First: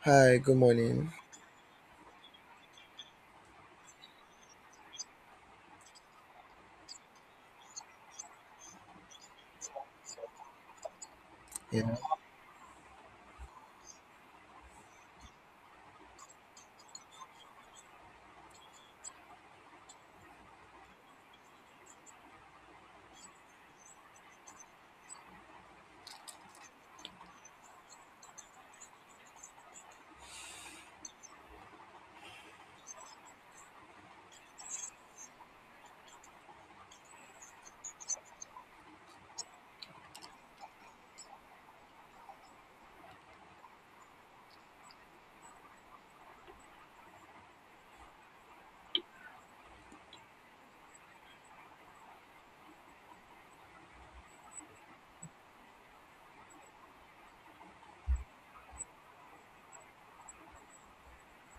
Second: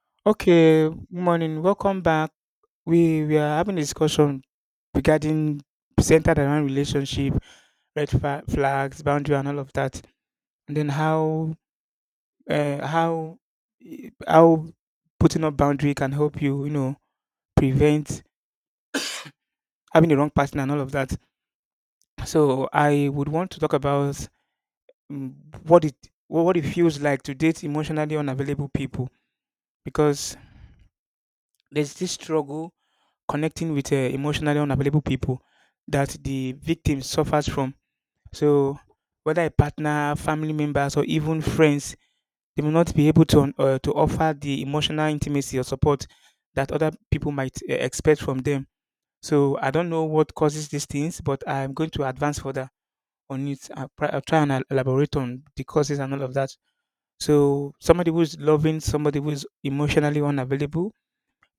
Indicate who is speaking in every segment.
Speaker 1: Hi, good
Speaker 2: Okay,
Speaker 1: morning.
Speaker 2: morning. Welcome back. We are having a discussion regarding centered around relationship, red flags, boundary, and all of that, and then
Speaker 1: Yeah,
Speaker 2: uh, how how putting up boundary can help you prevent having the wrong partner and all of that. So I would want to talk about mm, what it what it feels like to date emotionally unavailable people because there's this struggle connecting with emotionally unavailable people that the victim suffers from. So, whether a partner, family members, or even friends, they may not be able to to offer the emotional intimacy or support that other people might expect from them. So, I don't know what causes these things, but I'm going to advance further on it. I'll try and elaborate on the causes and all of that. So, somebody who is loving, somebody who is emotionally unavailable,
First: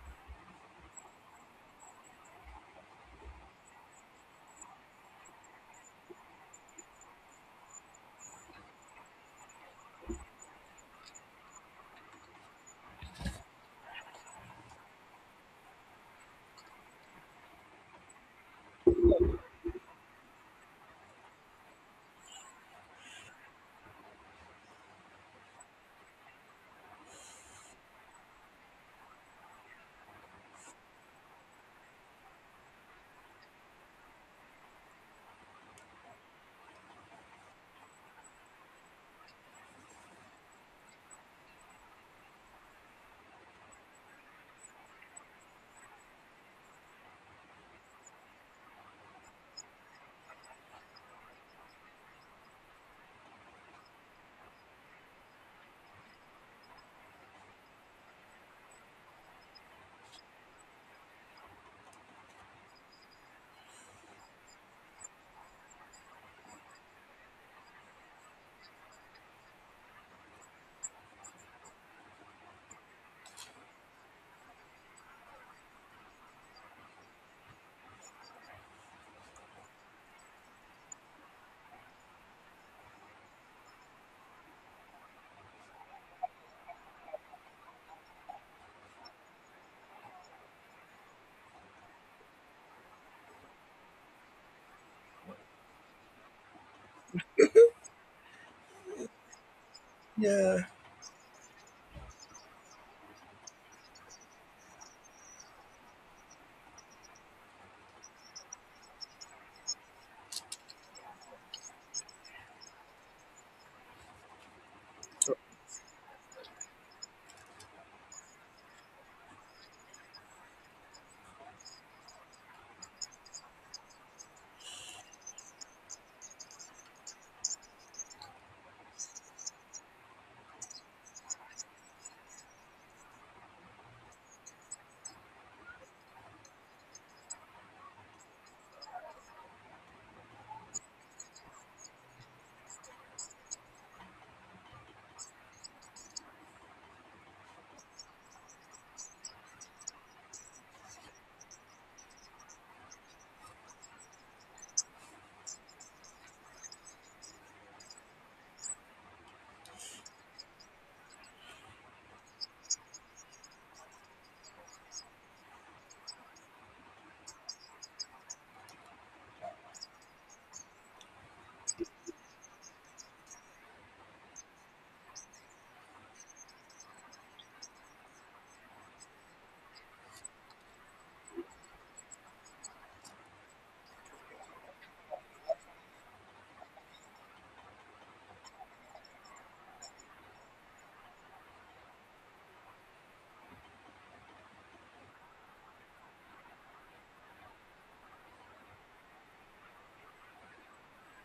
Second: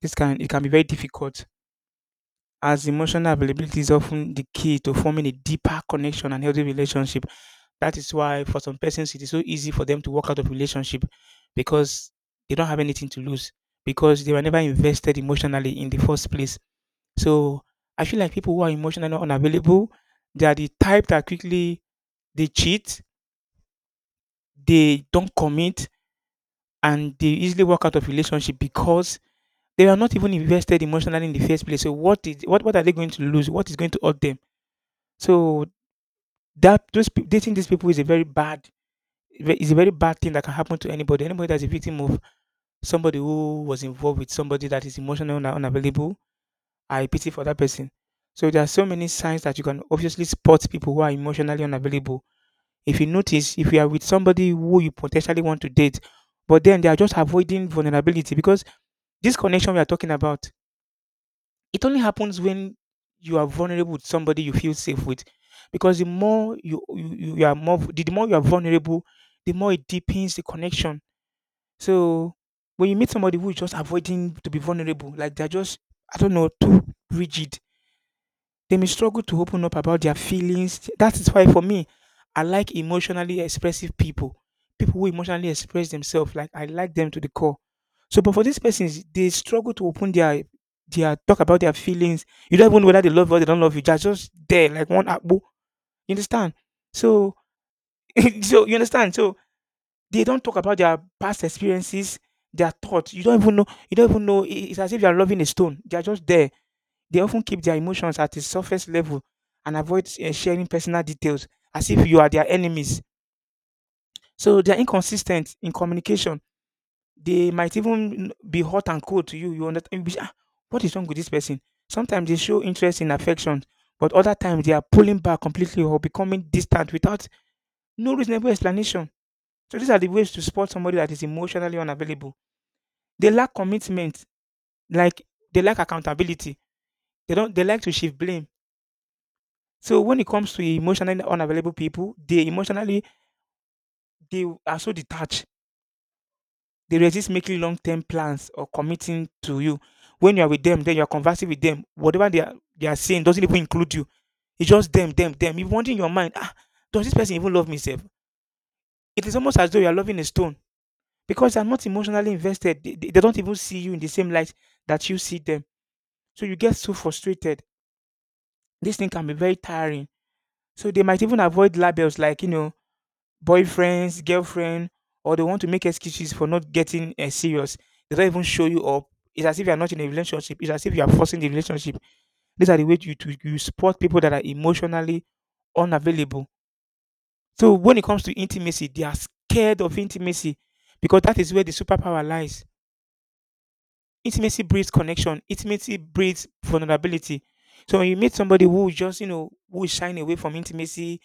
Speaker 2: this can it can be very difficult as emotional availability is often the key to forming a deeper connection and healthy relationship. That is why for some persons it is so easy for them to walk out of relationship because they don't have anything to lose because they were never invested emotionally in the first place. So I feel like people who are emotionally unavailable, they are the type that quickly they cheat, they don't commit, and they easily walk out of relationship because they are not even invested emotionally in the first place. So what is what are they going to lose? What is going to hurt them? So dating these people is a very bad thing that can happen to anybody. Anybody that's a victim of somebody who was involved with somebody that is emotional and unavailable, I pity for that person. So there are so many signs that you can obviously spot people who are emotionally unavailable. If you notice, if you are with somebody who you potentially want to date, but then they are just avoiding vulnerability because this connection we are talking about it only happens when you are vulnerable with somebody you feel safe with, because the more you you, you you are more the more you are vulnerable, the more it deepens the connection. So when you meet somebody who is just avoiding to be vulnerable, like they're just I don't know, too rigid, they may struggle to open up about their feelings. That is why for me, I like emotionally expressive people. People who emotionally express themselves, like I like them to the core. So, but for these persons, they struggle to open their talk about their feelings. You don't even know whether they love you or they don't love you. They're just there, like one apple. You understand? So, so you understand? So they don't talk
Speaker 1: yeah,
Speaker 2: about their past experiences, their thoughts. You don't even know. You don't even know. It's as if you are loving a stone. They are just there. They often keep their emotions at the surface level and avoid sharing personal details as if you are their enemies. So they are inconsistent in communication. They might even be hot and cold to you. You understand? You'll be, "Ah, what is wrong with this person? Sometimes they show interest in affection, but other times they are pulling back completely or becoming distant without no reasonable explanation." So these are the ways to spot somebody that is emotionally unavailable. They lack commitment, like they lack accountability. They don't. They like to shift blame. So when it comes to emotionally unavailable people, they are so detached. They resist making long-term plans or committing to you. When you are with them, then you are conversing with them. Whatever they are saying doesn't even include you. It's just them, them, them. You wonder in your mind, ah, does this person even love me? Self? It is almost as though you are loving a stone because they are not emotionally invested. They don't even see you in the same light that you see them. So you get so frustrated. This thing can be very tiring. So they might even avoid labels like boyfriends, girlfriend, or they want to make excuses for not getting serious. They don't even show you up. It's as if you are not in a relationship. It's as if you are forcing the relationship. These are the ways you support people that are emotionally unavailable. So when it comes to intimacy, they are scared of intimacy because that is where the superpower lies. Intimacy breeds connection. Intimacy breeds vulnerability. So when you meet somebody who is just, you know, who is shying away from intimacy,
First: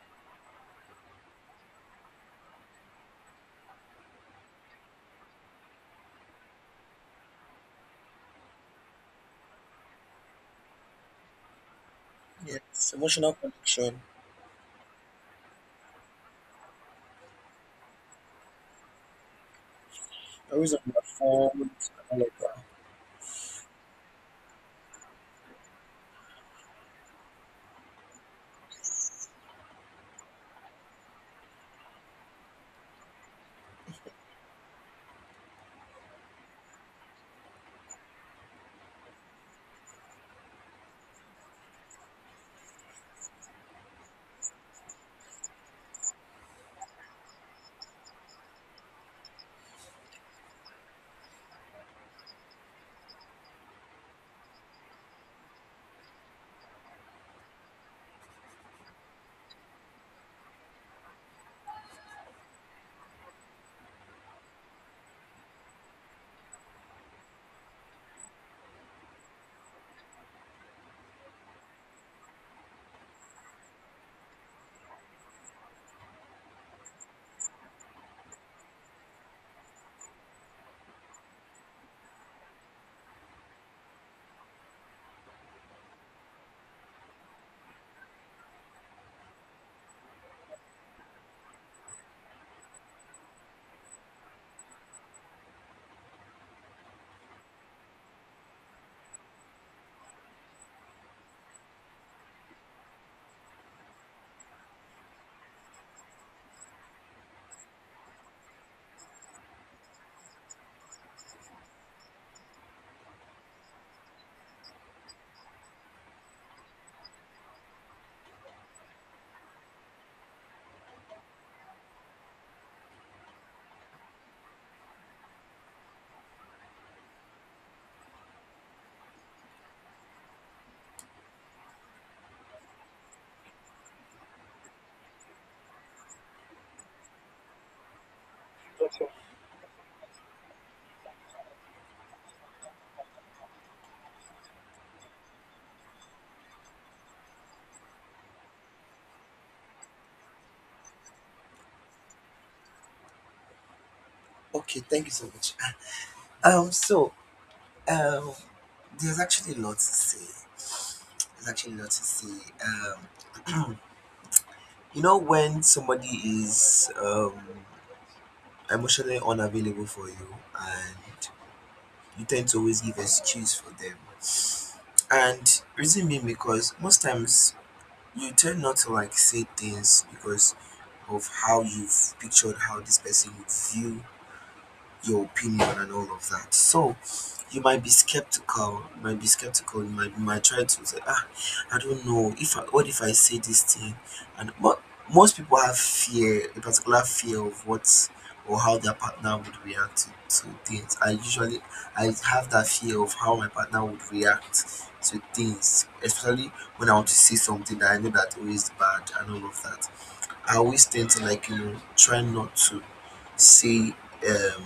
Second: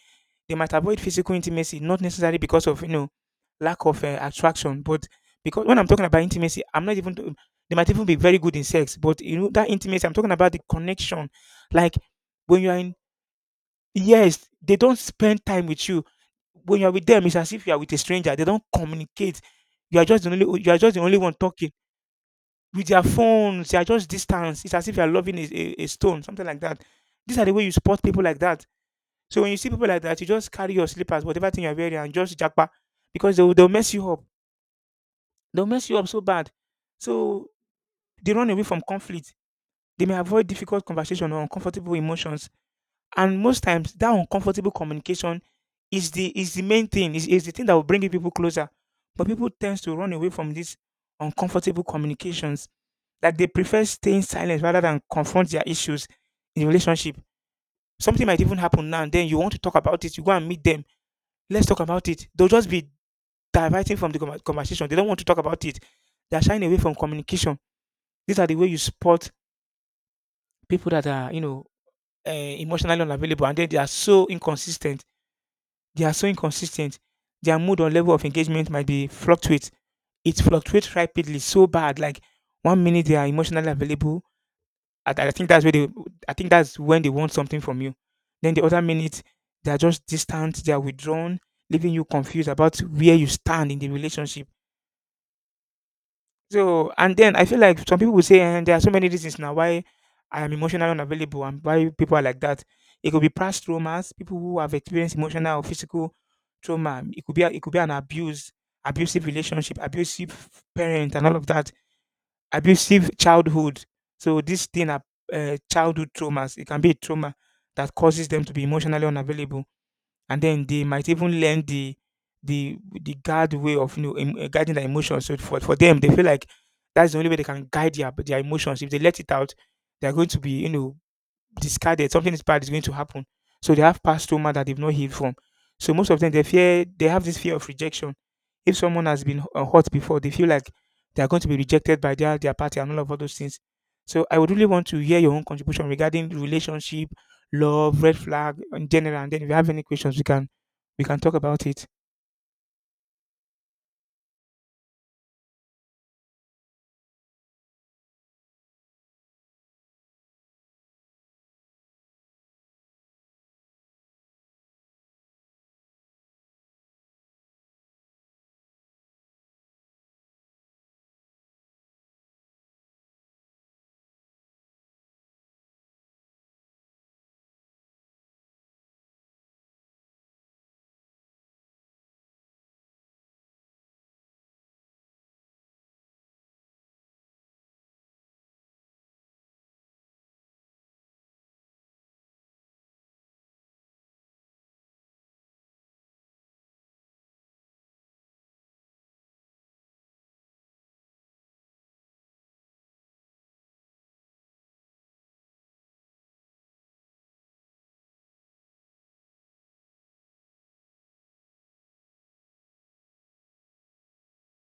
Speaker 2: they might avoid physical intimacy, not necessarily because of, you know, lack of attraction, but because when I'm talking about intimacy, I'm not even, t- they might even be very good in sex, but you know, that intimacy, I'm talking about the connection. Like when you're
Speaker 1: yes,
Speaker 2: in,
Speaker 1: emotional connection.
Speaker 2: yes, they don't spend time with you. When you're with them, it's as if you are with a stranger. They don't communicate. You
Speaker 1: Always
Speaker 2: are
Speaker 1: on
Speaker 2: just the
Speaker 1: my
Speaker 2: only one talking
Speaker 1: phone, all of that.
Speaker 2: with their phones, they are just distance. It's as if you are loving a stone, something like that. These are the way you support people like that. So when you see people like that, you just carry your slippers, whatever thing you're wearing, and just jackpa because they'll mess you up. They'll mess you up so bad. So they run away from conflict. They may avoid difficult conversation or uncomfortable emotions. And most times that uncomfortable communication is the main thing, is the thing that will bring you people closer. But people tends to run away from these uncomfortable communications that they prefer staying silent rather than confront their issues in relationship. Something might even happen now and then you want to talk about it, you go and meet them. Let's talk about it. They'll just be diverting from the conversation. They don't want to talk about it. They're shying away from communication. These are the way you spot people that are, you know, emotionally unavailable, and then they are so inconsistent. Their mood or level of engagement might be fluctuate. It fluctuates rapidly, so bad. Like one minute they are emotionally available. I think that's where they. I think that's when they want something from you. Then the other minute they are just distant. They are withdrawn, leaving you confused about where you stand in the relationship. So and then I feel like some people will say, and there are so many reasons now why I am emotionally unavailable and why people are like that. It could be past traumas, people who have experienced emotional or physical trauma. It could be it could be an abuse, abusive relationship, abusive parent, and all of that. Abusive childhood. So this thing are childhood traumas. It can be a trauma that causes them to be emotionally unavailable, and then they might even learn the the guard way of guiding their emotions. So for them, they feel like that's the only way they can guide their emotions. If they let it out, they're going to be discarded. Something is bad is going to happen. So they have past trauma that they've not healed from. So most of them, they fear, they have this fear of rejection. If someone
Speaker 1: Okay.
Speaker 2: has been hurt before, they feel like they are going to be rejected by their party and all those things. So I would really want to hear your own contribution regarding relationship, love, red flag in general. And then if you have any questions, we can talk about it.
Speaker 1: Okay, thank you so much. So, um, there's actually a lot to say. There's actually a lot to say. When somebody is emotionally unavailable for you, and you tend to always give excuse for them, and reason being because most times you tend not to like say things because of how you've pictured how this person would view your opinion and all of that. So you might be skeptical, you might try to say, ah, I don't know, if I, what if I say this thing? And mo most people have fear, a particular fear of what or how their partner would react to things. I have that fear of how my partner would react to things, especially when I want to say something that I know that always bad and all of that. I always tend to like try not to say um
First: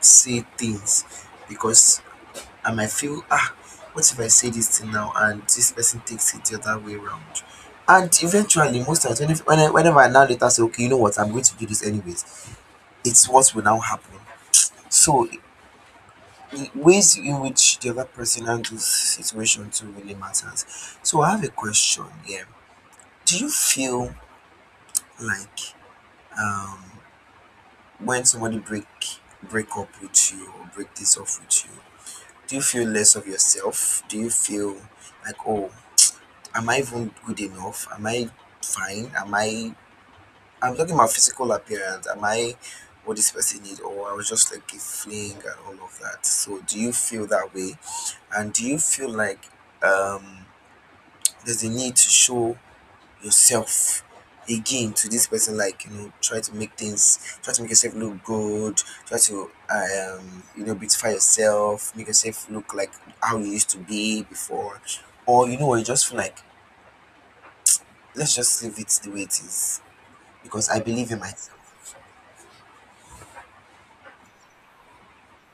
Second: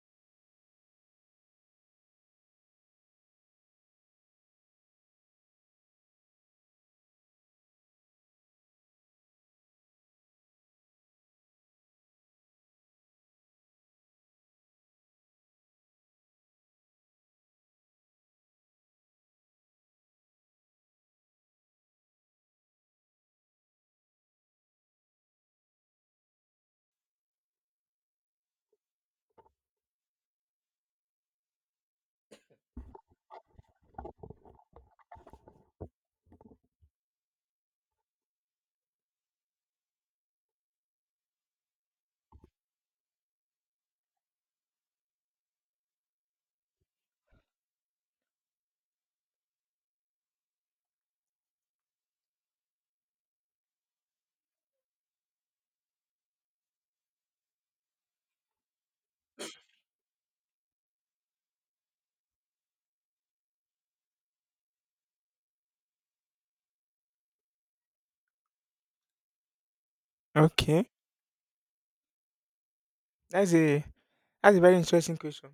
Speaker 1: say things because I might feel, ah, what if I say this thing now and this person takes it the other way around? And eventually most times when if- whenever I now later say, okay, you know what, I'm going to do this anyways, it's what will now happen. So the ways in which the other person handles situation too really matters. So I have a question here. Do you feel like, um when somebody break up with you or break this off with you, do you feel less of yourself? Do you feel like, oh, am I even good enough? Am I fine? Am I I'm talking about physical appearance. Am I what this person needs, or I was just like a fling and all of that? So do you feel that way? And do you feel like, um there's a need to show yourself again to this person, like, try to make yourself look good, try to, beautify yourself, make yourself look like how you used to be before? Or, you know what, you just feel like, let's just leave it the way it is because I
Speaker 2: Okay,
Speaker 1: believe in myself.
Speaker 2: that's a that's a very interesting question.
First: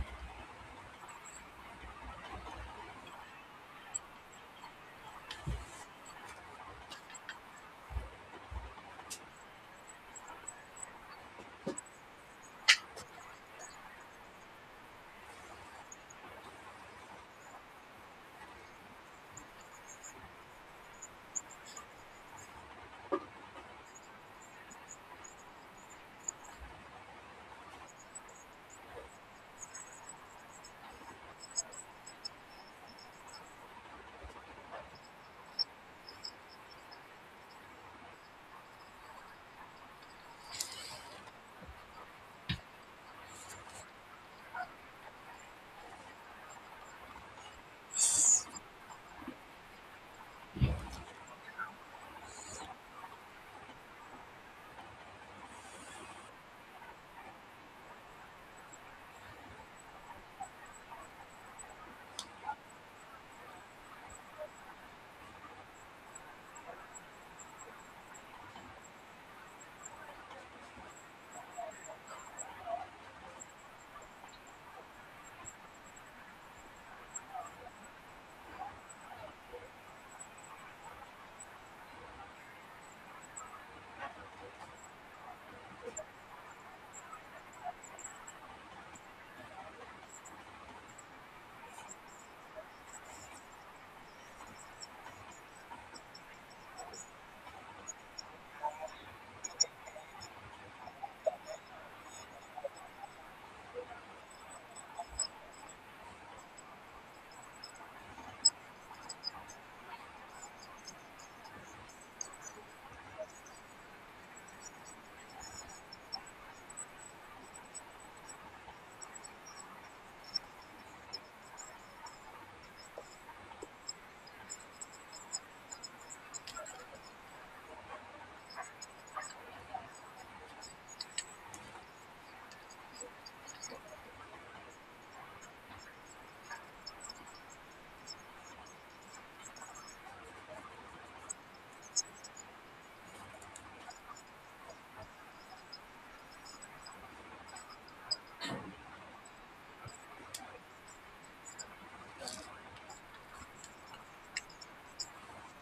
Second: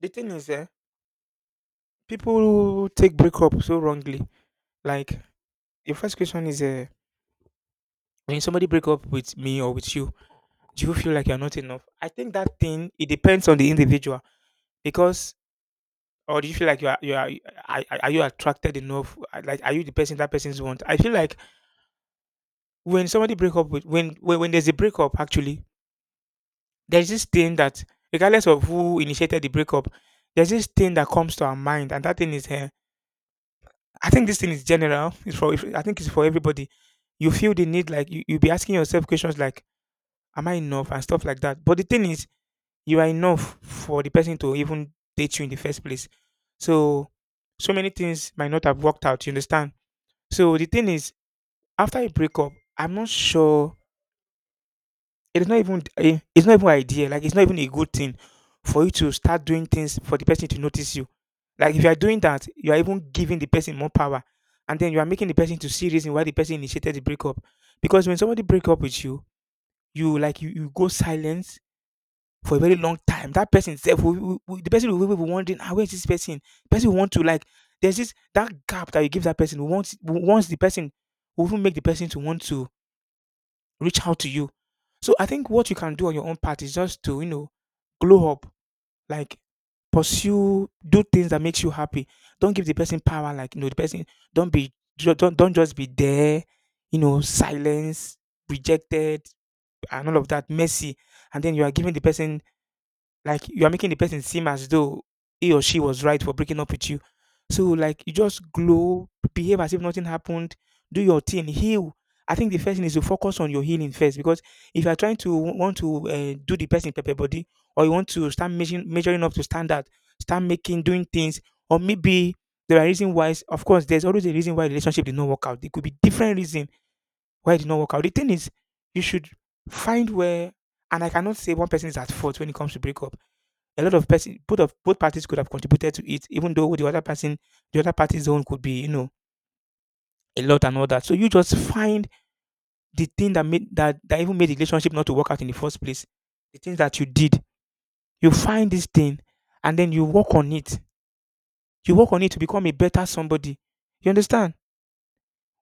Speaker 2: The thing is, people take breakup so wrongly. Like the first question is, when somebody break up with me or with you, do you feel like you're not enough? I think that thing it depends on the individual because, or do you feel like are you attracted enough? Like are you the person that person's want? I feel like when somebody break up with when there's a breakup actually, there's this thing that regardless of who initiated the breakup, there's this thing that comes to our mind, and that thing is. I think this thing is general. It's for I think it's for everybody. You feel the need like you'll be asking yourself questions like, "Am I enough?" and stuff like that. But the thing is, you are enough for the person to even date you in the first place. So so many things might not have worked out. You understand? So the thing is, after a breakup, I'm not sure it is not even a it's not even idea. It's not even a good thing for you to start doing things for the person to notice you. Like if you are doing that, you are even giving the person more power, and then you are making the person to see reason why the person initiated the breakup. Because when somebody break up with you, you like you go silence for a very long time. That person self, the person will be wondering, ah, where is this person? The person will want to like. There's this that gap that you give that person. Once the person, will even make the person to want to reach out to you. So I think what you can do on your own part is just to, you know, glow up, like pursue, do things that makes you happy. Don't give the person power, like you know, the person don't just be there, you know, silence, rejected, and all of that, messy, and then you are giving the person like you are making the person seem as though he or she was right for breaking up with you. So like you just glow, behave as if nothing happened, do your thing, heal. I think the first thing is to focus on your healing first because if you are trying to want to do the person pepper body, or you want to start measuring, up to standard, start making doing things, or maybe there are reasons why. Of course, there's always a reason why relationship did not work out. There could be different reason why it did not work out. The thing is, you should find where, and I cannot say one person is at fault when it comes to breakup. A lot of person, both parties could have contributed to it, even though the other person, the other party's own could be, you know, a lot and all that. So you just find the thing that made that even made the relationship not to work out in the first place. The things that you did. You find this thing and then you work on it. You work on it to become a better somebody. You understand?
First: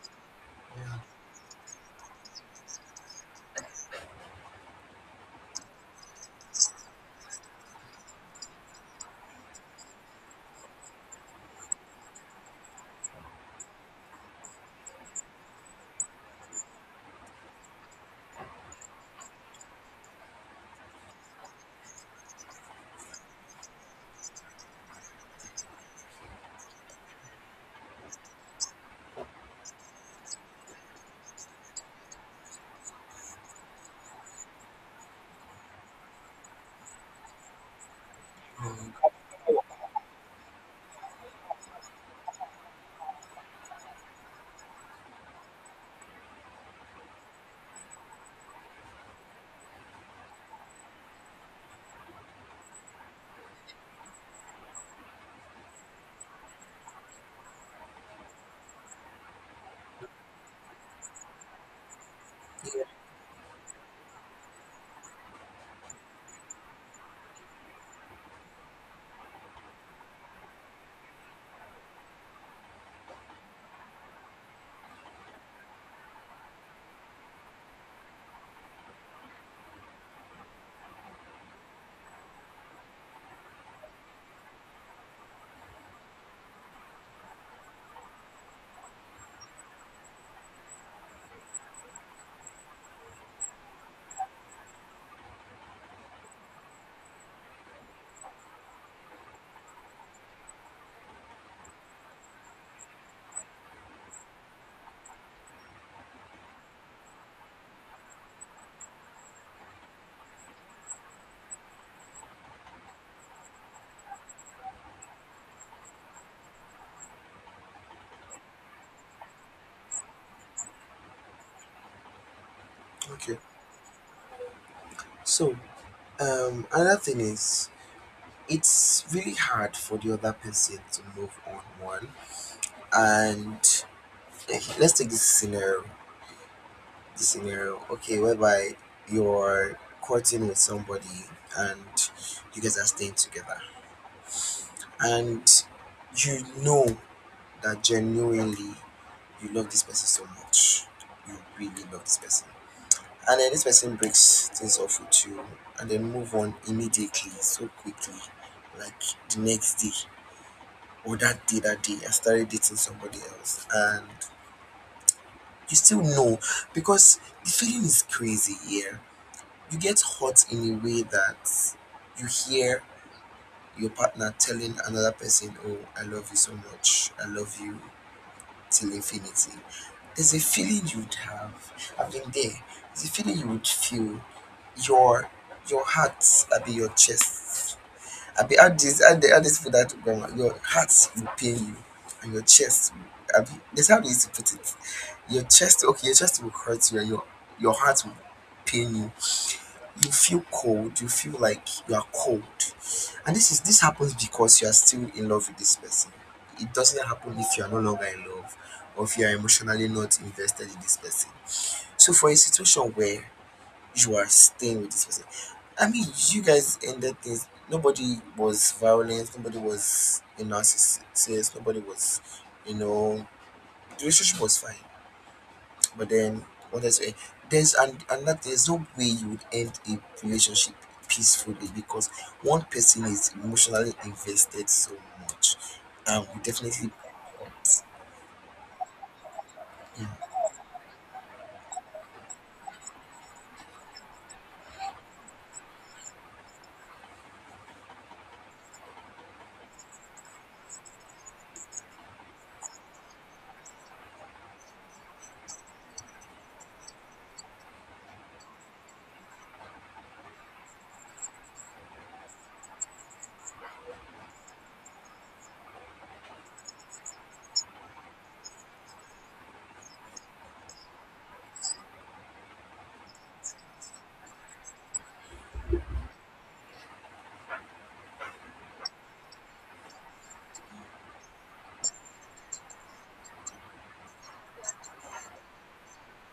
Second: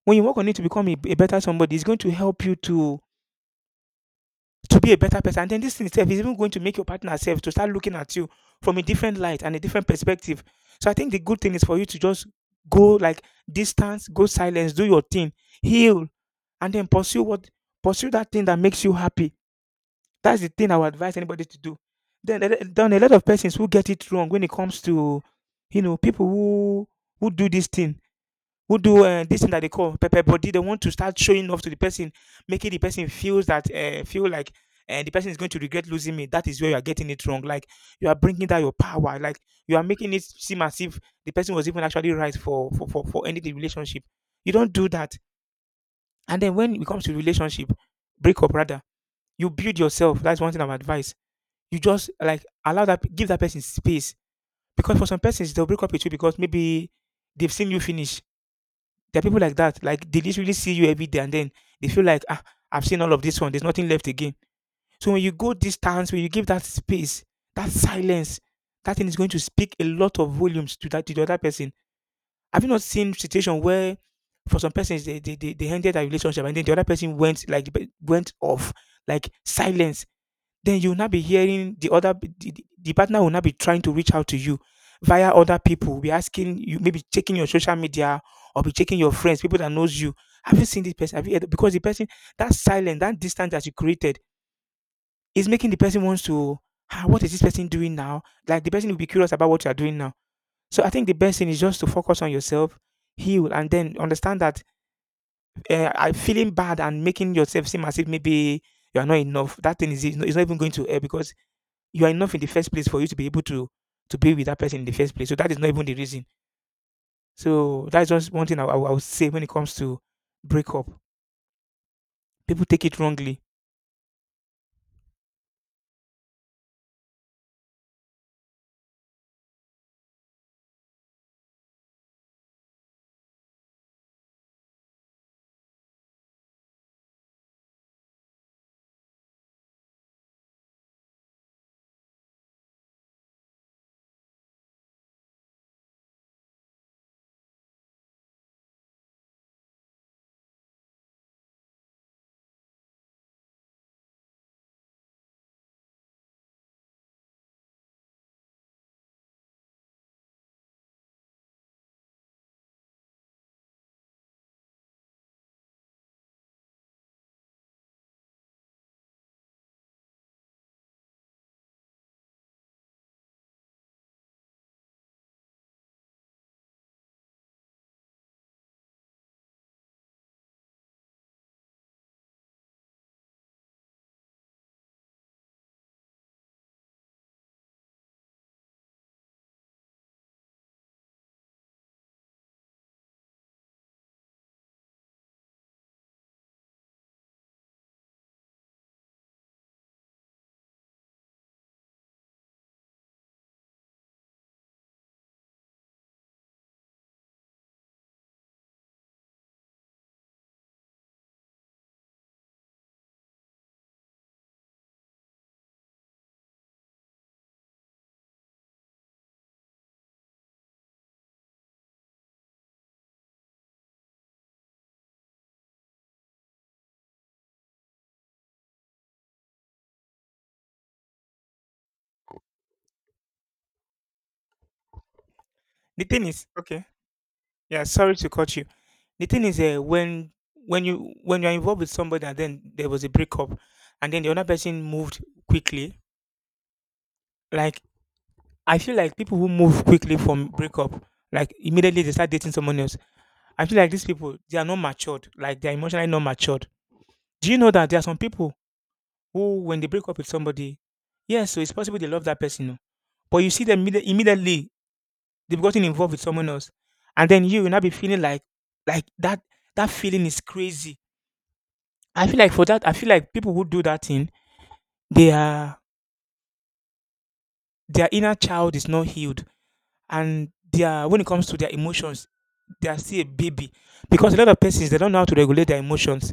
Speaker 2: When you work on it to become a,
Speaker 1: Yeah.
Speaker 2: a better somebody, it's going to help you to be a better person. And then this thing itself is even going to make your partner self to start looking at you from a different light and a different perspective. So I think the good thing is for you to just go like distance, go silence, do your thing, heal, and then pursue what, pursue that thing that makes you happy. That's the thing I would advise anybody to do. Then, a lot of persons who get it wrong when it comes to, you know, people who do this thing, who do this thing that they call pepper body. They want to start showing off to the person, making the person feels that feel like the person is going to regret losing me. That is where you are getting it wrong. Like you are bringing down your power. Like you are making it seem as if the person was even actually right for ending the relationship. You don't do that. And then when it comes to relationship, breakup rather, you build yourself. That's one thing I'm advice. You just like allow that, give that person space, because for some persons they'll break up with you because maybe they've seen you finish. There are people like that. Like they literally see you every day, and then they feel like, ah, I've seen all of this one. There's nothing left again. So when you go distance, when you give that space, that silence, that thing is going to speak a lot of volumes to that, to the other person. Have you not seen situation where, for some persons, they ended a relationship, and then the other person went like, went off, like silence, then you'll not be hearing the other, the partner will not be trying to reach out to you, via other people will be asking you, maybe checking your social media, or be checking your friends, people that knows you, have you seen this person, have you heard? Because the person, that silence, that distance that you created, is making the person wants to, ah, what is this person doing now? Like the person will be curious about what you are doing now. So I think the best thing is just to focus on yourself, heal, and then understand that, I feeling bad and making yourself seem as if maybe you're not enough, that thing is not even going to help because you are enough in the first place for you to be able to be with that person in the first place. So that is not even the reason. So that's just one thing I would say when it comes to breakup. People take it
Speaker 1: Okay,
Speaker 2: wrongly.
Speaker 1: so, another thing is, it's really hard for the other person to move on. And let's take this scenario, the scenario, okay, whereby you're courting with somebody and you guys are staying together, and you know that genuinely you love this person so much, you really love this person, and then this person breaks things off with you, and then move on immediately, so quickly, like the next day, or that day, I started dating somebody else, and you still know because the feeling is crazy here. You get hurt in a way that you hear your partner telling another person, "Oh, I love you so much. I love you till infinity." There's a feeling you'd have. I've been there. There's a feeling you would feel. Your your heart, I be your chest. I be add this add, add this for that grammar. Your heart will pain you and your chest, I be, that's how they used to put it. Your chest, okay, your chest will hurt you and your heart will pain you. You feel cold, you feel like you are cold, and this happens because you are still in love with this person. It doesn't happen if you are no longer in love, or if you are emotionally not invested in this person. So for a situation where you are staying with this person, I mean, you guys ended things, nobody was violent, nobody was a narcissist, nobody was you know the relationship was fine, but then, what I say, there's and that there's no way you would end a relationship peacefully because one person is emotionally invested so much,
Speaker 2: The thing
Speaker 1: and we
Speaker 2: is, okay,
Speaker 1: definitely,
Speaker 2: yeah, sorry to cut you. The thing is,
Speaker 1: yeah,
Speaker 2: when you when you're involved with somebody and then there was a breakup, and then the other person moved quickly. Like I feel like people who move quickly from breakup, like immediately they start dating someone else. I feel like these people they are not matured. Like they are emotionally not matured. Do you know that there are some people who, when they break up with somebody, yes, so it's possible they love that person, oh, but you see them immediately they've gotten involved with someone else, and then you will not be feeling like that. That feeling is crazy. I feel like for that, I feel like people who do that thing, they are their inner child is not healed, and they are, when it comes to their emotions, they are still a baby, because a lot of persons they don't know how to regulate their emotions.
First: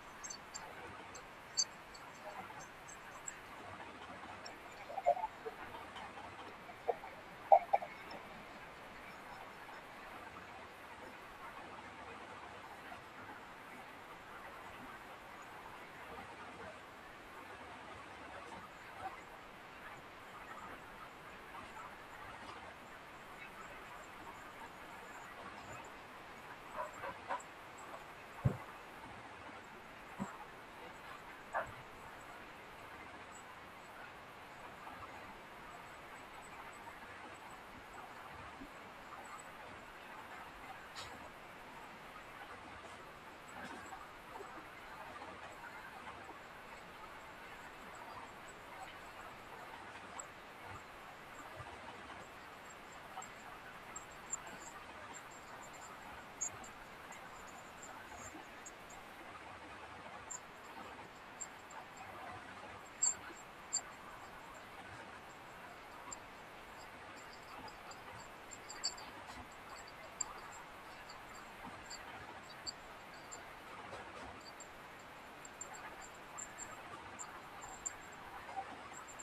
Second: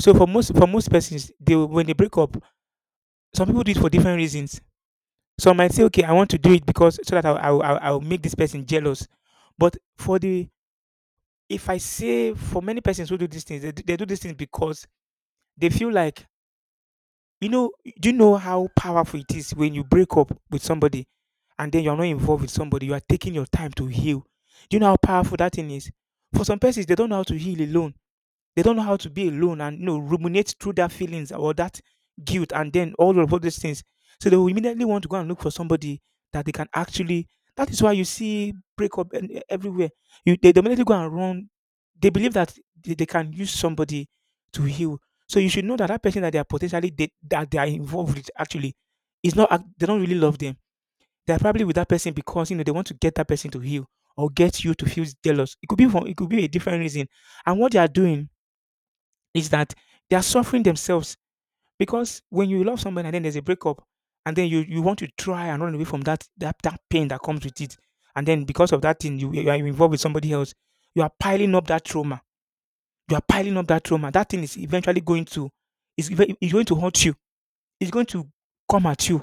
Speaker 2: So for most persons, they will- when they break up, some people do it for different reasons. So I might say, okay, I want to do it because so that I'll make this person jealous. But for the, if I say for many persons who do these things, they do these things because they feel like, you know, do you know how powerful it is when you break up with somebody and then you're not involved with somebody, you are taking your time to heal. Do you know how powerful that thing is? For some persons, they don't know how to heal alone, they don't know how to be alone and, you know, ruminate through their feelings or that guilt and then all these things. So they will immediately want to go and look for somebody that they can actually. That is why you see breakup everywhere. You they immediately go and run. They believe that they can use somebody to heal. So you should know that that person that they are that they are involved with actually is not. They don't really love them. They are probably with that person because, you know, they want to get that person to heal or get you to feel jealous. It could be from, it could be a different reason. And what they are doing is that they are suffering themselves, because when you love somebody and then there's a breakup, and then you want to try and run away from that pain that comes with it, and then because of that thing you are involved with somebody else, you are piling up that trauma, you are piling up that trauma, that thing is eventually going to is going to hurt you, it's going to come at you,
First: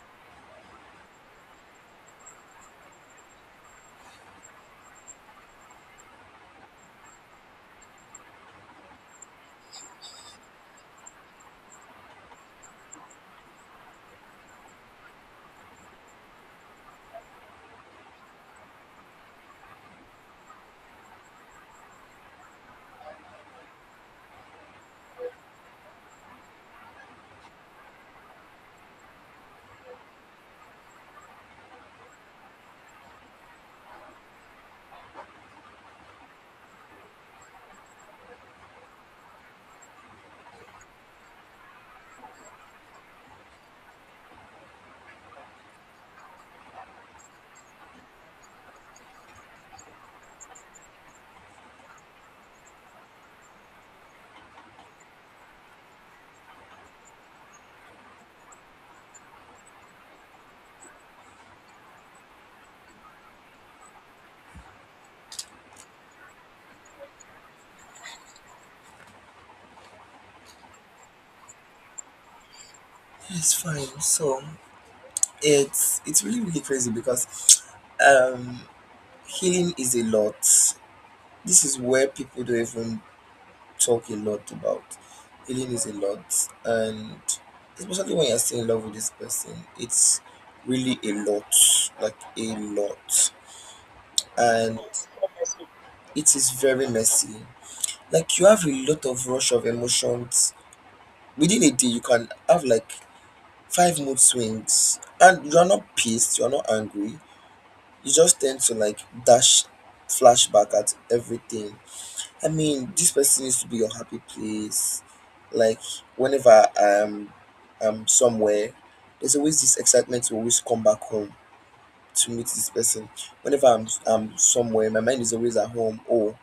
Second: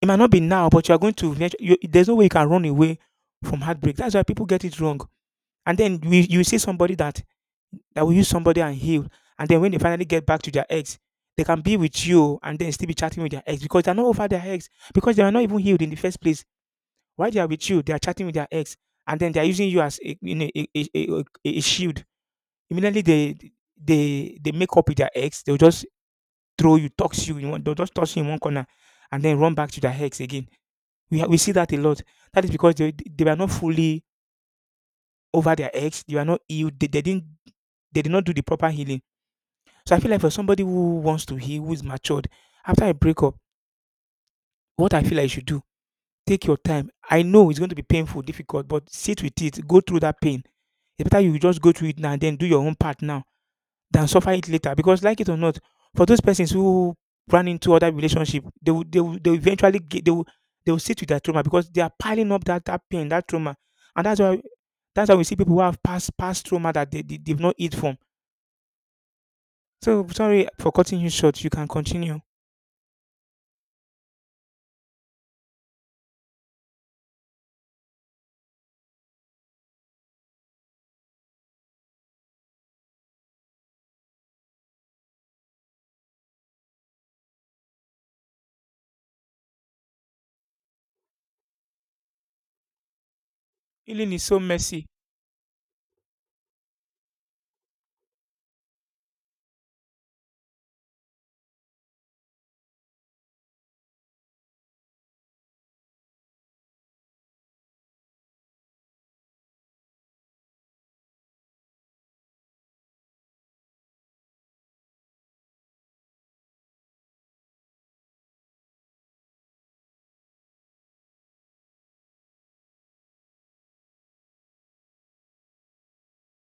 Speaker 2: it might not be now but you are going to there's no way you can run away from heartbreak. That's why people get it wrong. And then you see somebody that that will use somebody and heal. And then when they finally get back to their ex, they can be with you and then still be chatting with their ex because they're not over their ex because they are not even healed in the first place. While they are with you, they are chatting with their ex, and then they are using you as a, you know, a shield. Immediately they they make up with their ex. They'll just throw you, toss you in one. They'll just toss you in one corner, and then run back to their ex again. We see that a lot. That is because they were not fully over their ex. They were not healed. They didn't they did not do the proper healing. So I feel like for somebody who wants to heal, who's matured, after a breakup, what I feel like you should do, take your time. I know it's going to be painful, difficult, but sit with it, go through that pain. It's better you just go through it now and then do your own part now than suffer it later. Because like it or not, for those persons who run into other relationship, they will, they will, they will eventually get, they will sit with that trauma because they are piling up that pain, that trauma. And that's why we see people who have past trauma that they've not healed from. So sorry for cutting you short. You can continue.
Speaker 1: it's fine. So it's really really crazy because, um healing is a lot. This is where people don't even talk a lot about. Healing is a lot, and especially when you're still in love with this person, it's really a lot, like a lot,
Speaker 2: Healing is so
Speaker 1: and
Speaker 2: messy.
Speaker 1: it is very messy. Like, you have a lot of rush of emotions within a day. You can have like five mood swings, and you are not pissed, you are not angry. You just tend to like dash flashback at everything. I mean, this person needs to be your happy place. Like, whenever I'm somewhere, there's always this excitement to always come back home to meet this person. Whenever I'm somewhere, my mind is always at home. Oh,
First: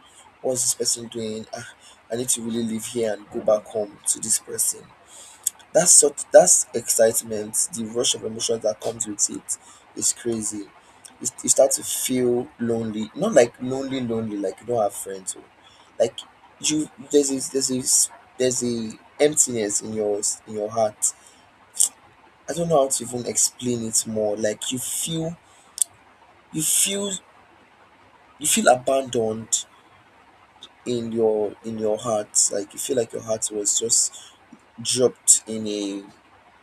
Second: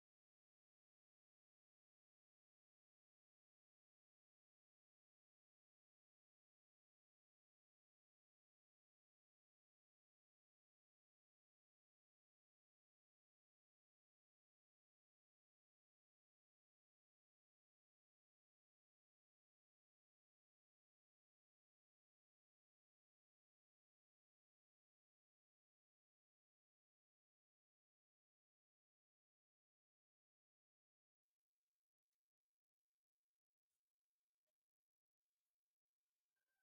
Speaker 1: what's this person doing? Ah, I need to really live here and go back home to this person. That's excitement, the rush of emotions that comes with it is crazy. You start to feel lonely, not like lonely, lonely, like you don't have friends. Oh. Like you, there's a, there's a, s- there's a emptiness in in your heart. I don't know how to even explain it more. Like, you feel, you feel abandoned in your heart. Like, you feel like your heart was just dropped in a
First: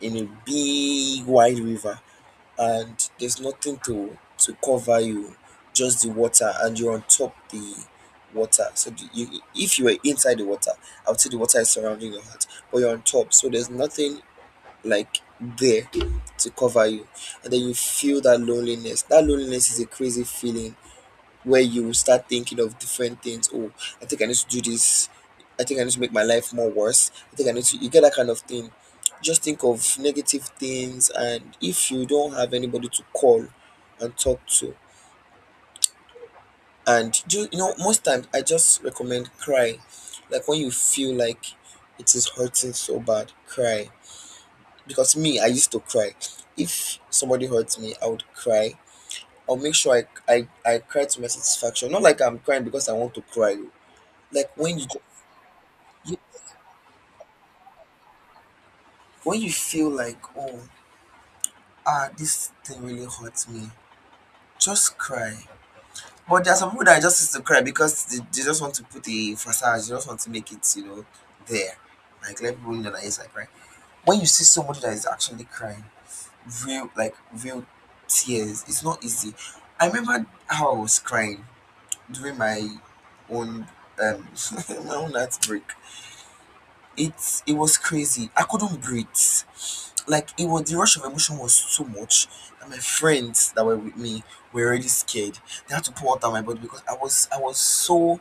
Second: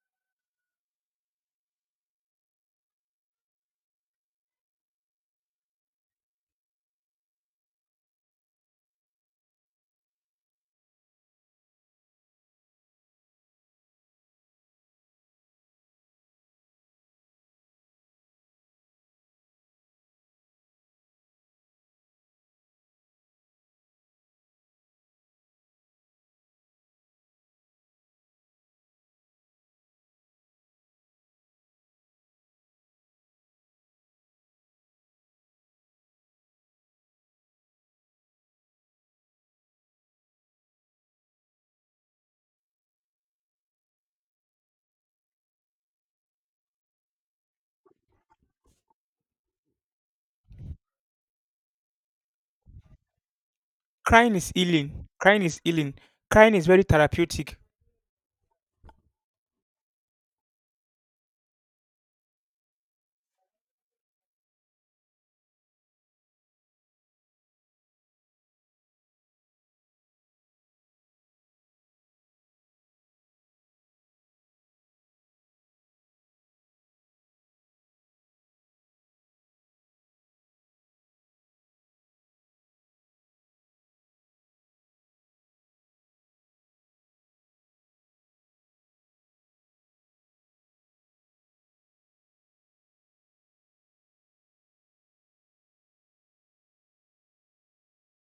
Speaker 1: in a big wide river and there's nothing to cover you, just the water, and you're on top the water. So, if you were inside the water, I would say the water is surrounding your heart, but you're on top, so there's nothing like there to cover you, and then you feel that loneliness. That loneliness is a crazy feeling where you will start thinking of different things. Oh, I think I need to do this. I think I need to make my life more worse. I think I need to, you get that kind of thing. Just think of negative things. And if you don't have anybody to call and talk to, and do, you know, most times I just recommend cry. Like, when you feel like it is hurting so bad, cry. Because me, I used to cry. If somebody hurts me, I would cry. I'll make sure I cry to my satisfaction. Not like I'm crying because I want to cry.
Speaker 2: Crying
Speaker 1: Like
Speaker 2: is healing. Crying is healing.
Speaker 1: you
Speaker 2: Crying is very therapeutic.
Speaker 1: when you feel like, oh, ah, this thing really hurts me, just cry. But there are some people that just used to cry because they just want to put a facade, they just want to make it, there. Like, let people know that, yes, like, crying. When you see somebody that is actually crying, real, like, real tears, it's not easy. I remember how I was crying during my own, um my own heartbreak. It was crazy. I couldn't breathe. Like, it was, the rush of emotion was so much that my friends that were with me were already scared. They had to pour out my body because I was so,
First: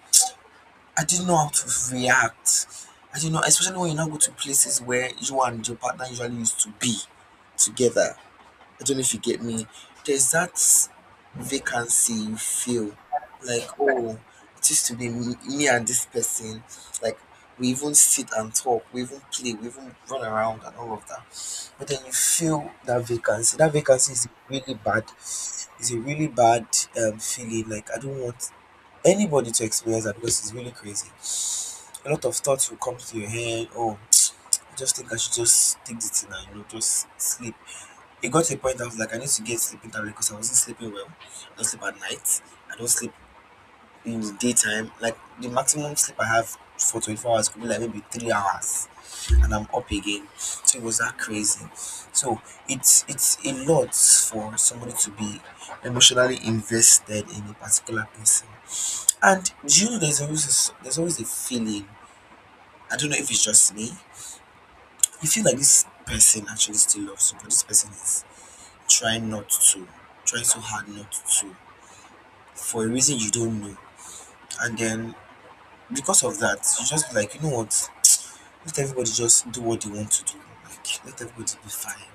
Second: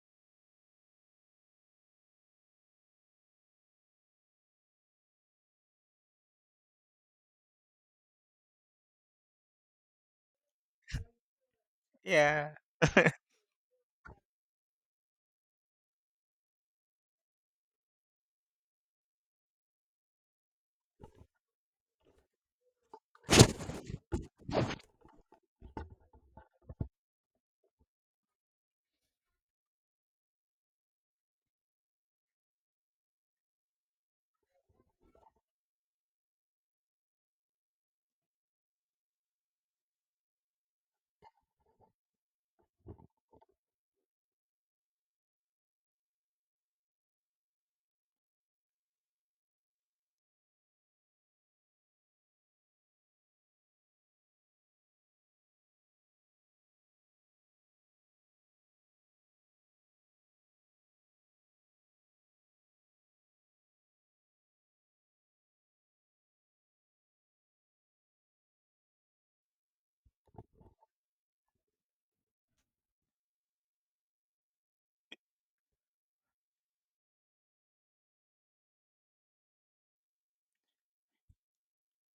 Speaker 1: I didn't know how to react. I didn't know, especially when you now go to places where you and your partner usually used to be together. I don't know if you get me. There's that vacancy you
Speaker 2: Yeah.
Speaker 1: feel like, oh, it used to be me and this person. Like, we even sit and talk, we even play, we even run around and all of that. But then you feel that vacancy. That vacancy is really bad. It's a really bad, feeling. Like, I don't want anybody to experience that because it's really crazy. A lot of thoughts will come to your head. Oh, I just think I should just take the thing and, you know, just sleep. It got to a point I was like, I need to get sleeping tablet because I wasn't sleeping well. I don't sleep at night. I don't sleep in the daytime. Like, the maximum sleep I have for 24 hours could be like maybe 3 hours, and I'm up again. So it was that crazy. So it's a lot for somebody to be emotionally invested in a particular person. And do you know, there's always a feeling. I don't know if it's just me. You feel like this person actually still loves you, but this person is try not to, try so hard not to, for a reason you don't know, and then because of that you just be like, you know what, let everybody just do what they want to do, like, let everybody be fine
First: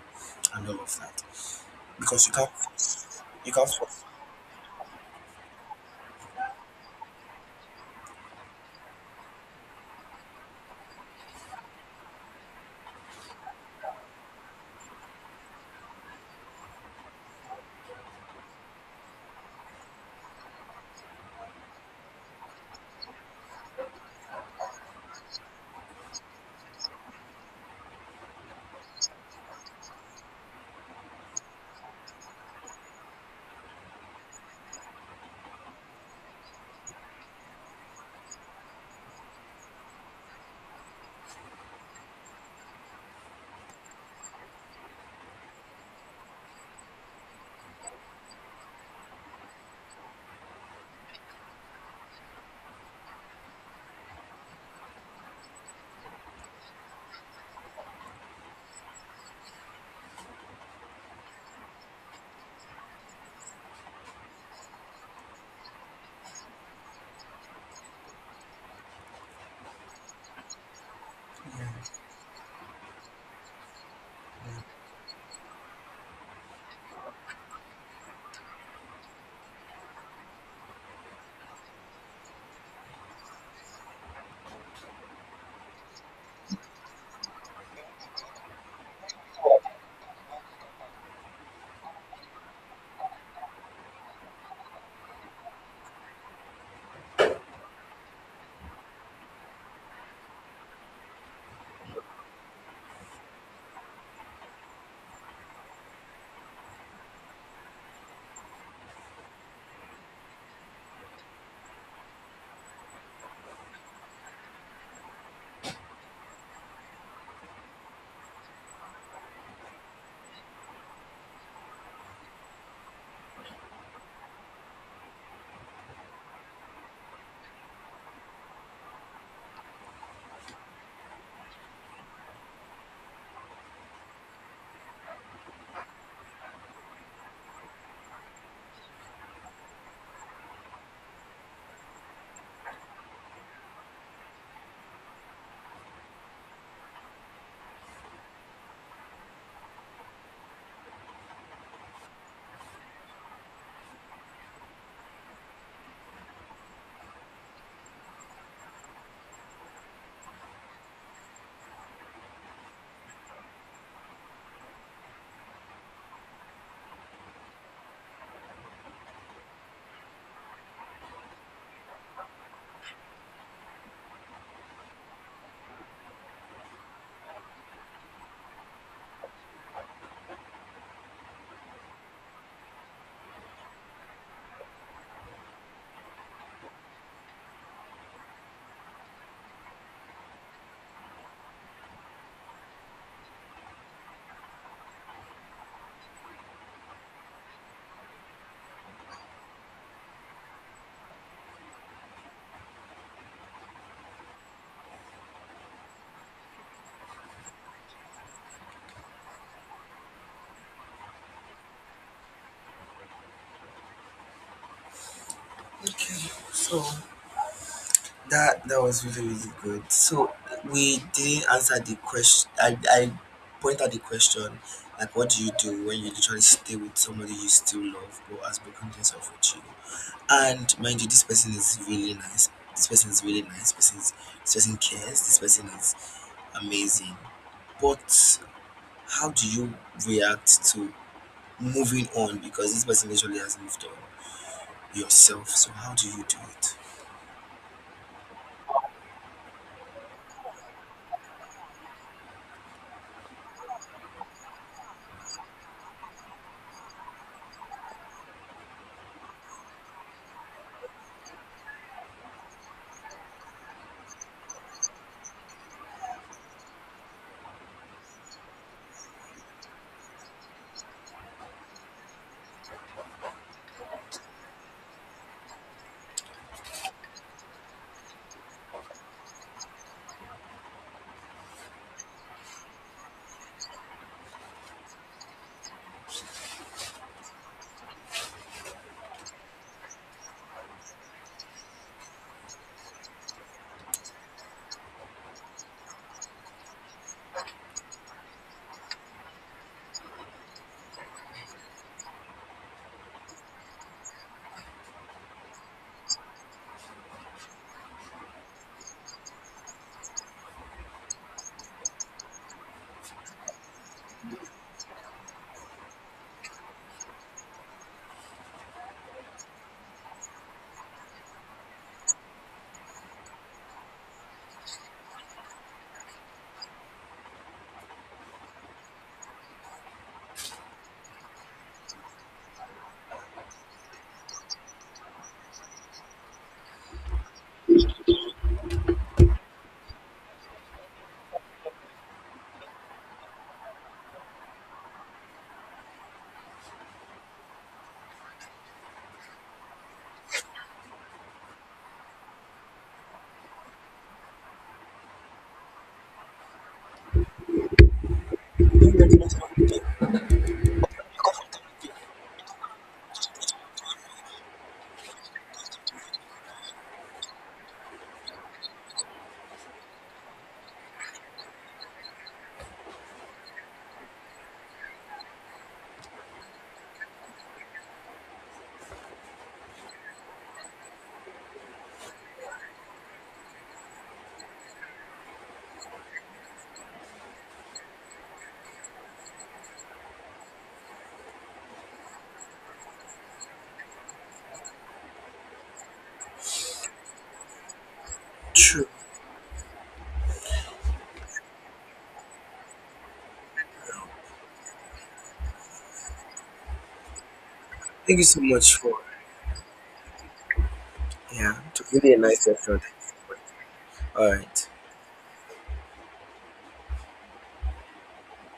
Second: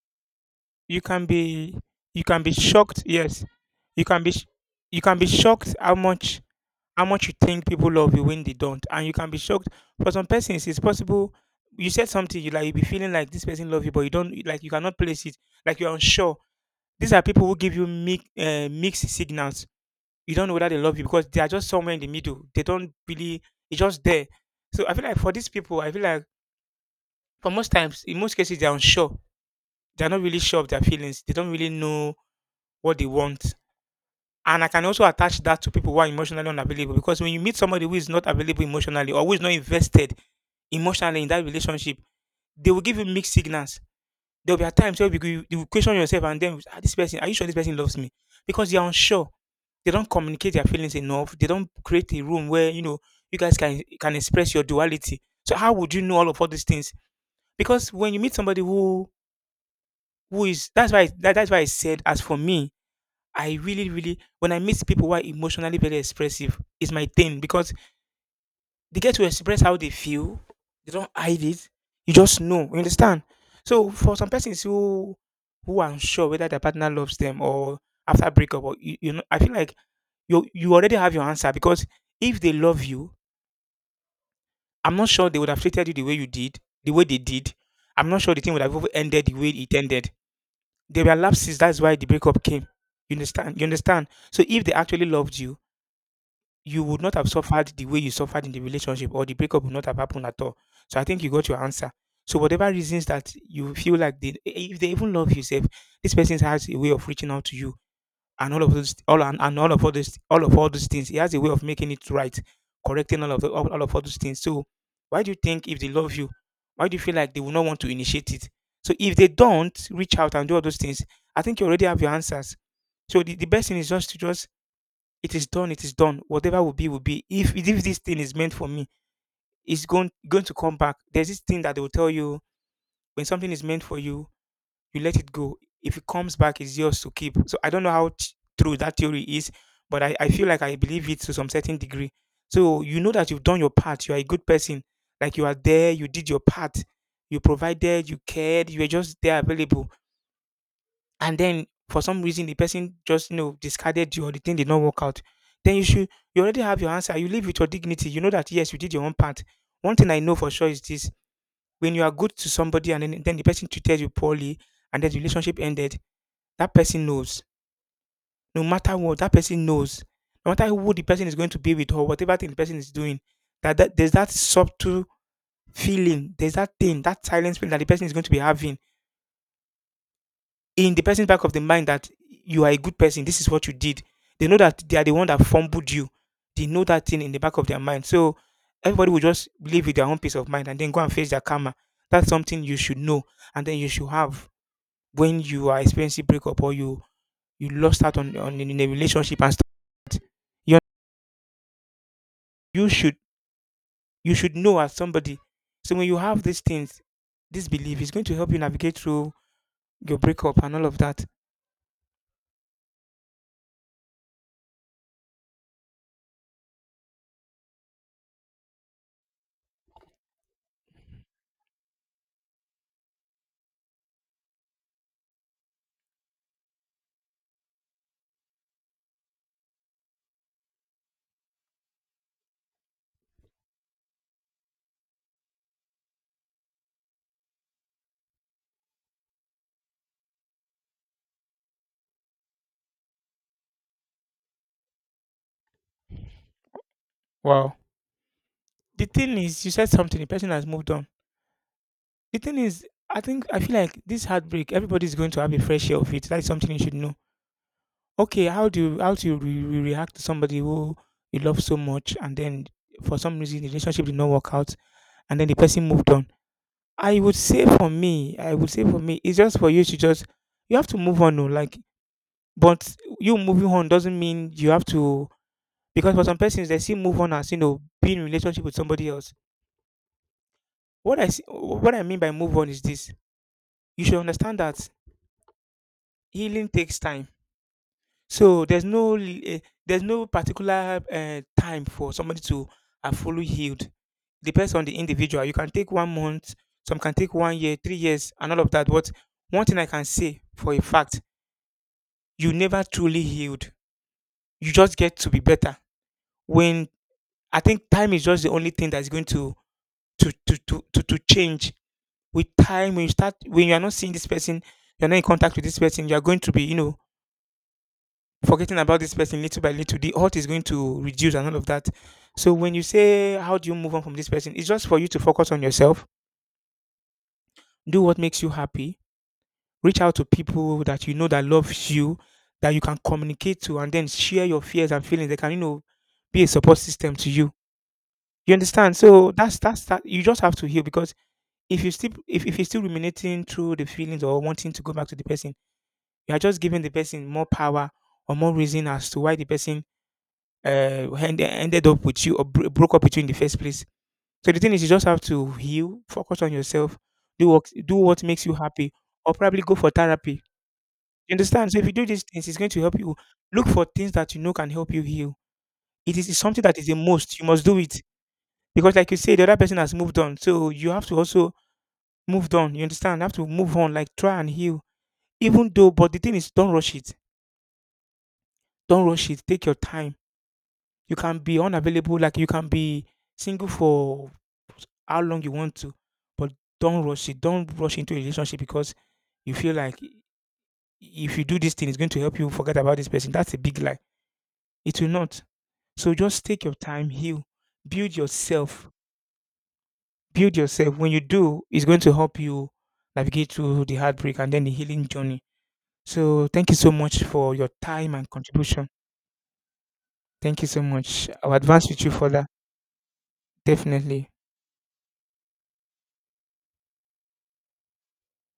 Speaker 1: and all of
Speaker 2: You
Speaker 1: that,
Speaker 2: can be you
Speaker 1: because
Speaker 2: can be shocked. Yes,
Speaker 1: you can't force.
Speaker 2: you can be sh- you can be shocked how much you think people love you when they don't, and you can be shocked for some persons. It's possible you said something you like you be feeling like this person love you, but you don't like you cannot place it. Like you're unsure. These are people who give you mixed signals. You don't know whether they love you because they are just somewhere in the middle. They don't really. It's just there. So I feel like for these people, I feel like. But most times, in most cases, they're unsure. They're not really sure of their feelings. They don't really know what they want. And I can also attach that to people who are emotionally unavailable because when you meet somebody who is not available emotionally or who is not invested emotionally in that relationship, they will give you mixed signals. There will be at times where you will question yourself and then ah, this person, are you sure this person loves me? Because they are unsure. They don't communicate their feelings enough. They don't create a room where you know you guys can express your duality. So how would you know all these things? Because when you meet somebody who is that's why that's why I said as for me, I really, really when I meet people who are emotionally very expressive, is my thing because they get to express how they feel. They don't hide it.
Speaker 1: Yeah.
Speaker 2: You just know. You understand? So for some persons who are unsure whether their partner loves them or after breakup or you know, I feel like you already have your answer because if they love you, I'm not sure they would have treated you the way you did, the way they did. I'm not sure the thing would have even ended the way it ended. There were lapses. That's why the breakup came. You understand? You understand? So if they actually loved you, you would not have suffered the way you suffered in the relationship, or the breakup would not have happened at all. So I think you got your answer. So whatever reasons that you feel like they, if they even love you, yourself, this person has a way of reaching out to you and all of those all and all of all this all of all these things. He has a way of making it right, correcting all of the, all of all these things. So why do you think if they love you, why do you feel like they will not want to initiate it? So if they don't reach out and do all those things, I think you already have your answers. So the best thing is just to just it is done, it is done. Whatever will be will be. If this thing is meant for me, it's going to come back. There's this thing that they will tell you when something is meant for you, you let it go. If it comes back, it's yours to keep. So I don't know how true that theory is, but I feel like I believe it to some certain degree. So you know that you've done your part. You are a good person. Like you are there, you did your part. You provided, you cared, you were just there available. And then for some reason the person just you know discarded you or the thing did not work out. Then you already have your answer. You live with your dignity. You know that yes, you did your own part. One thing I know for sure is this: when you are good to somebody and then the person treated you poorly and then the relationship ended, that person knows. No matter what, that person knows. No matter who the person is going to be with or whatever thing the person is doing, that there's that subtle feeling, there's that thing, that silence feeling that the person is going to be having in the person's back of the mind that you are a good person. This is what you did. They know that they are the one that fumbled you. They know that thing in the back of their mind. So everybody will just live with their own peace of mind and then go and face their karma. That's something you should know and then you should have when you are experiencing breakup or you lost out on in a relationship and stuff like that. You you should you should know as somebody. So when you have these things, this belief is going to help you navigate through your breakup and all of that.
Speaker 1: Okay, so that was really really good. So we didn't answer the question. I point out the question, like, what do you do when you literally stay with somebody you still love but has broken things off with you? And mind you, this person is really nice. This person is really nice. This person cares. This person is amazing. But how do you react to moving on, because this person usually has moved on yourself? So how do you do
Speaker 2: Wow. The thing is, you said something. The person has moved on. The thing is, I think I feel like this heartbreak. Everybody's going to have a fresh share of it. That's something you should know. Okay, how do you react to somebody who you love so much and then for some reason the relationship did not work out and then the person moved on? I would say for me, I would say for me, it's just for you to just you have to move on, oh, like but you moving on doesn't mean you have to because for some persons they still move on as you know being in relationship with somebody else. What what I mean by move on is this: you should understand that healing takes time. So there's no particular time for somebody to have fully healed. Depends on the individual. You can take 1 month, some can take 1 year, 3 years, and all of that. But one thing I can say for a fact you never truly healed. You just get to be better. When I think time is just the only thing that's going to to change. With time, when you start when you are not seeing this person, you're not in contact with this person, you are going to be, you know, forgetting about this person little by little. The hurt is going to reduce and all of that. So when you say how do you move on from this person, it's just for you to focus on yourself, do what makes you happy, reach out to people that you know that loves you, that you can communicate to and then share your fears and feelings. They can, you know, be a support system to you. You understand? So that's that. You just have to heal because if you still if you're still ruminating through the feelings or wanting to go back to the person, you are just giving the person more power or more reason as to why the person uh ended up with you or broke up with you in the first place. So the thing is, you just have to heal, focus on yourself, do what makes you happy, or probably
Speaker 1: it?
Speaker 2: go for therapy. You understand? So if you do these things, it's going to help you. Look for things that you know can help you heal. It's something that is a must. You must do it. Because like you say, the other person has moved on. So you have to also move on. You understand? Have to move on, like try and heal. Even though, but the thing is, don't rush it. Don't rush it. Take your time. You can be unavailable, like you can be single for how long you want to, but don't rush it. Don't rush into a relationship because you feel like if you do this thing, it's going to help you forget about this person. That's a big lie. It will not. So just take your time, heal, build
Speaker 1: True.
Speaker 2: yourself build yourself. When you do, it's going to help you navigate through the heartbreak and then the healing journey. So thank you so much for your time
Speaker 1: Thank you
Speaker 2: and
Speaker 1: so much
Speaker 2: contribution.
Speaker 1: for.
Speaker 2: Thank you so much. I'll
Speaker 1: Yeah, it
Speaker 2: advance
Speaker 1: was
Speaker 2: with you
Speaker 1: really a nice
Speaker 2: further.
Speaker 1: session.
Speaker 2: Definitely.
Speaker 1: All right.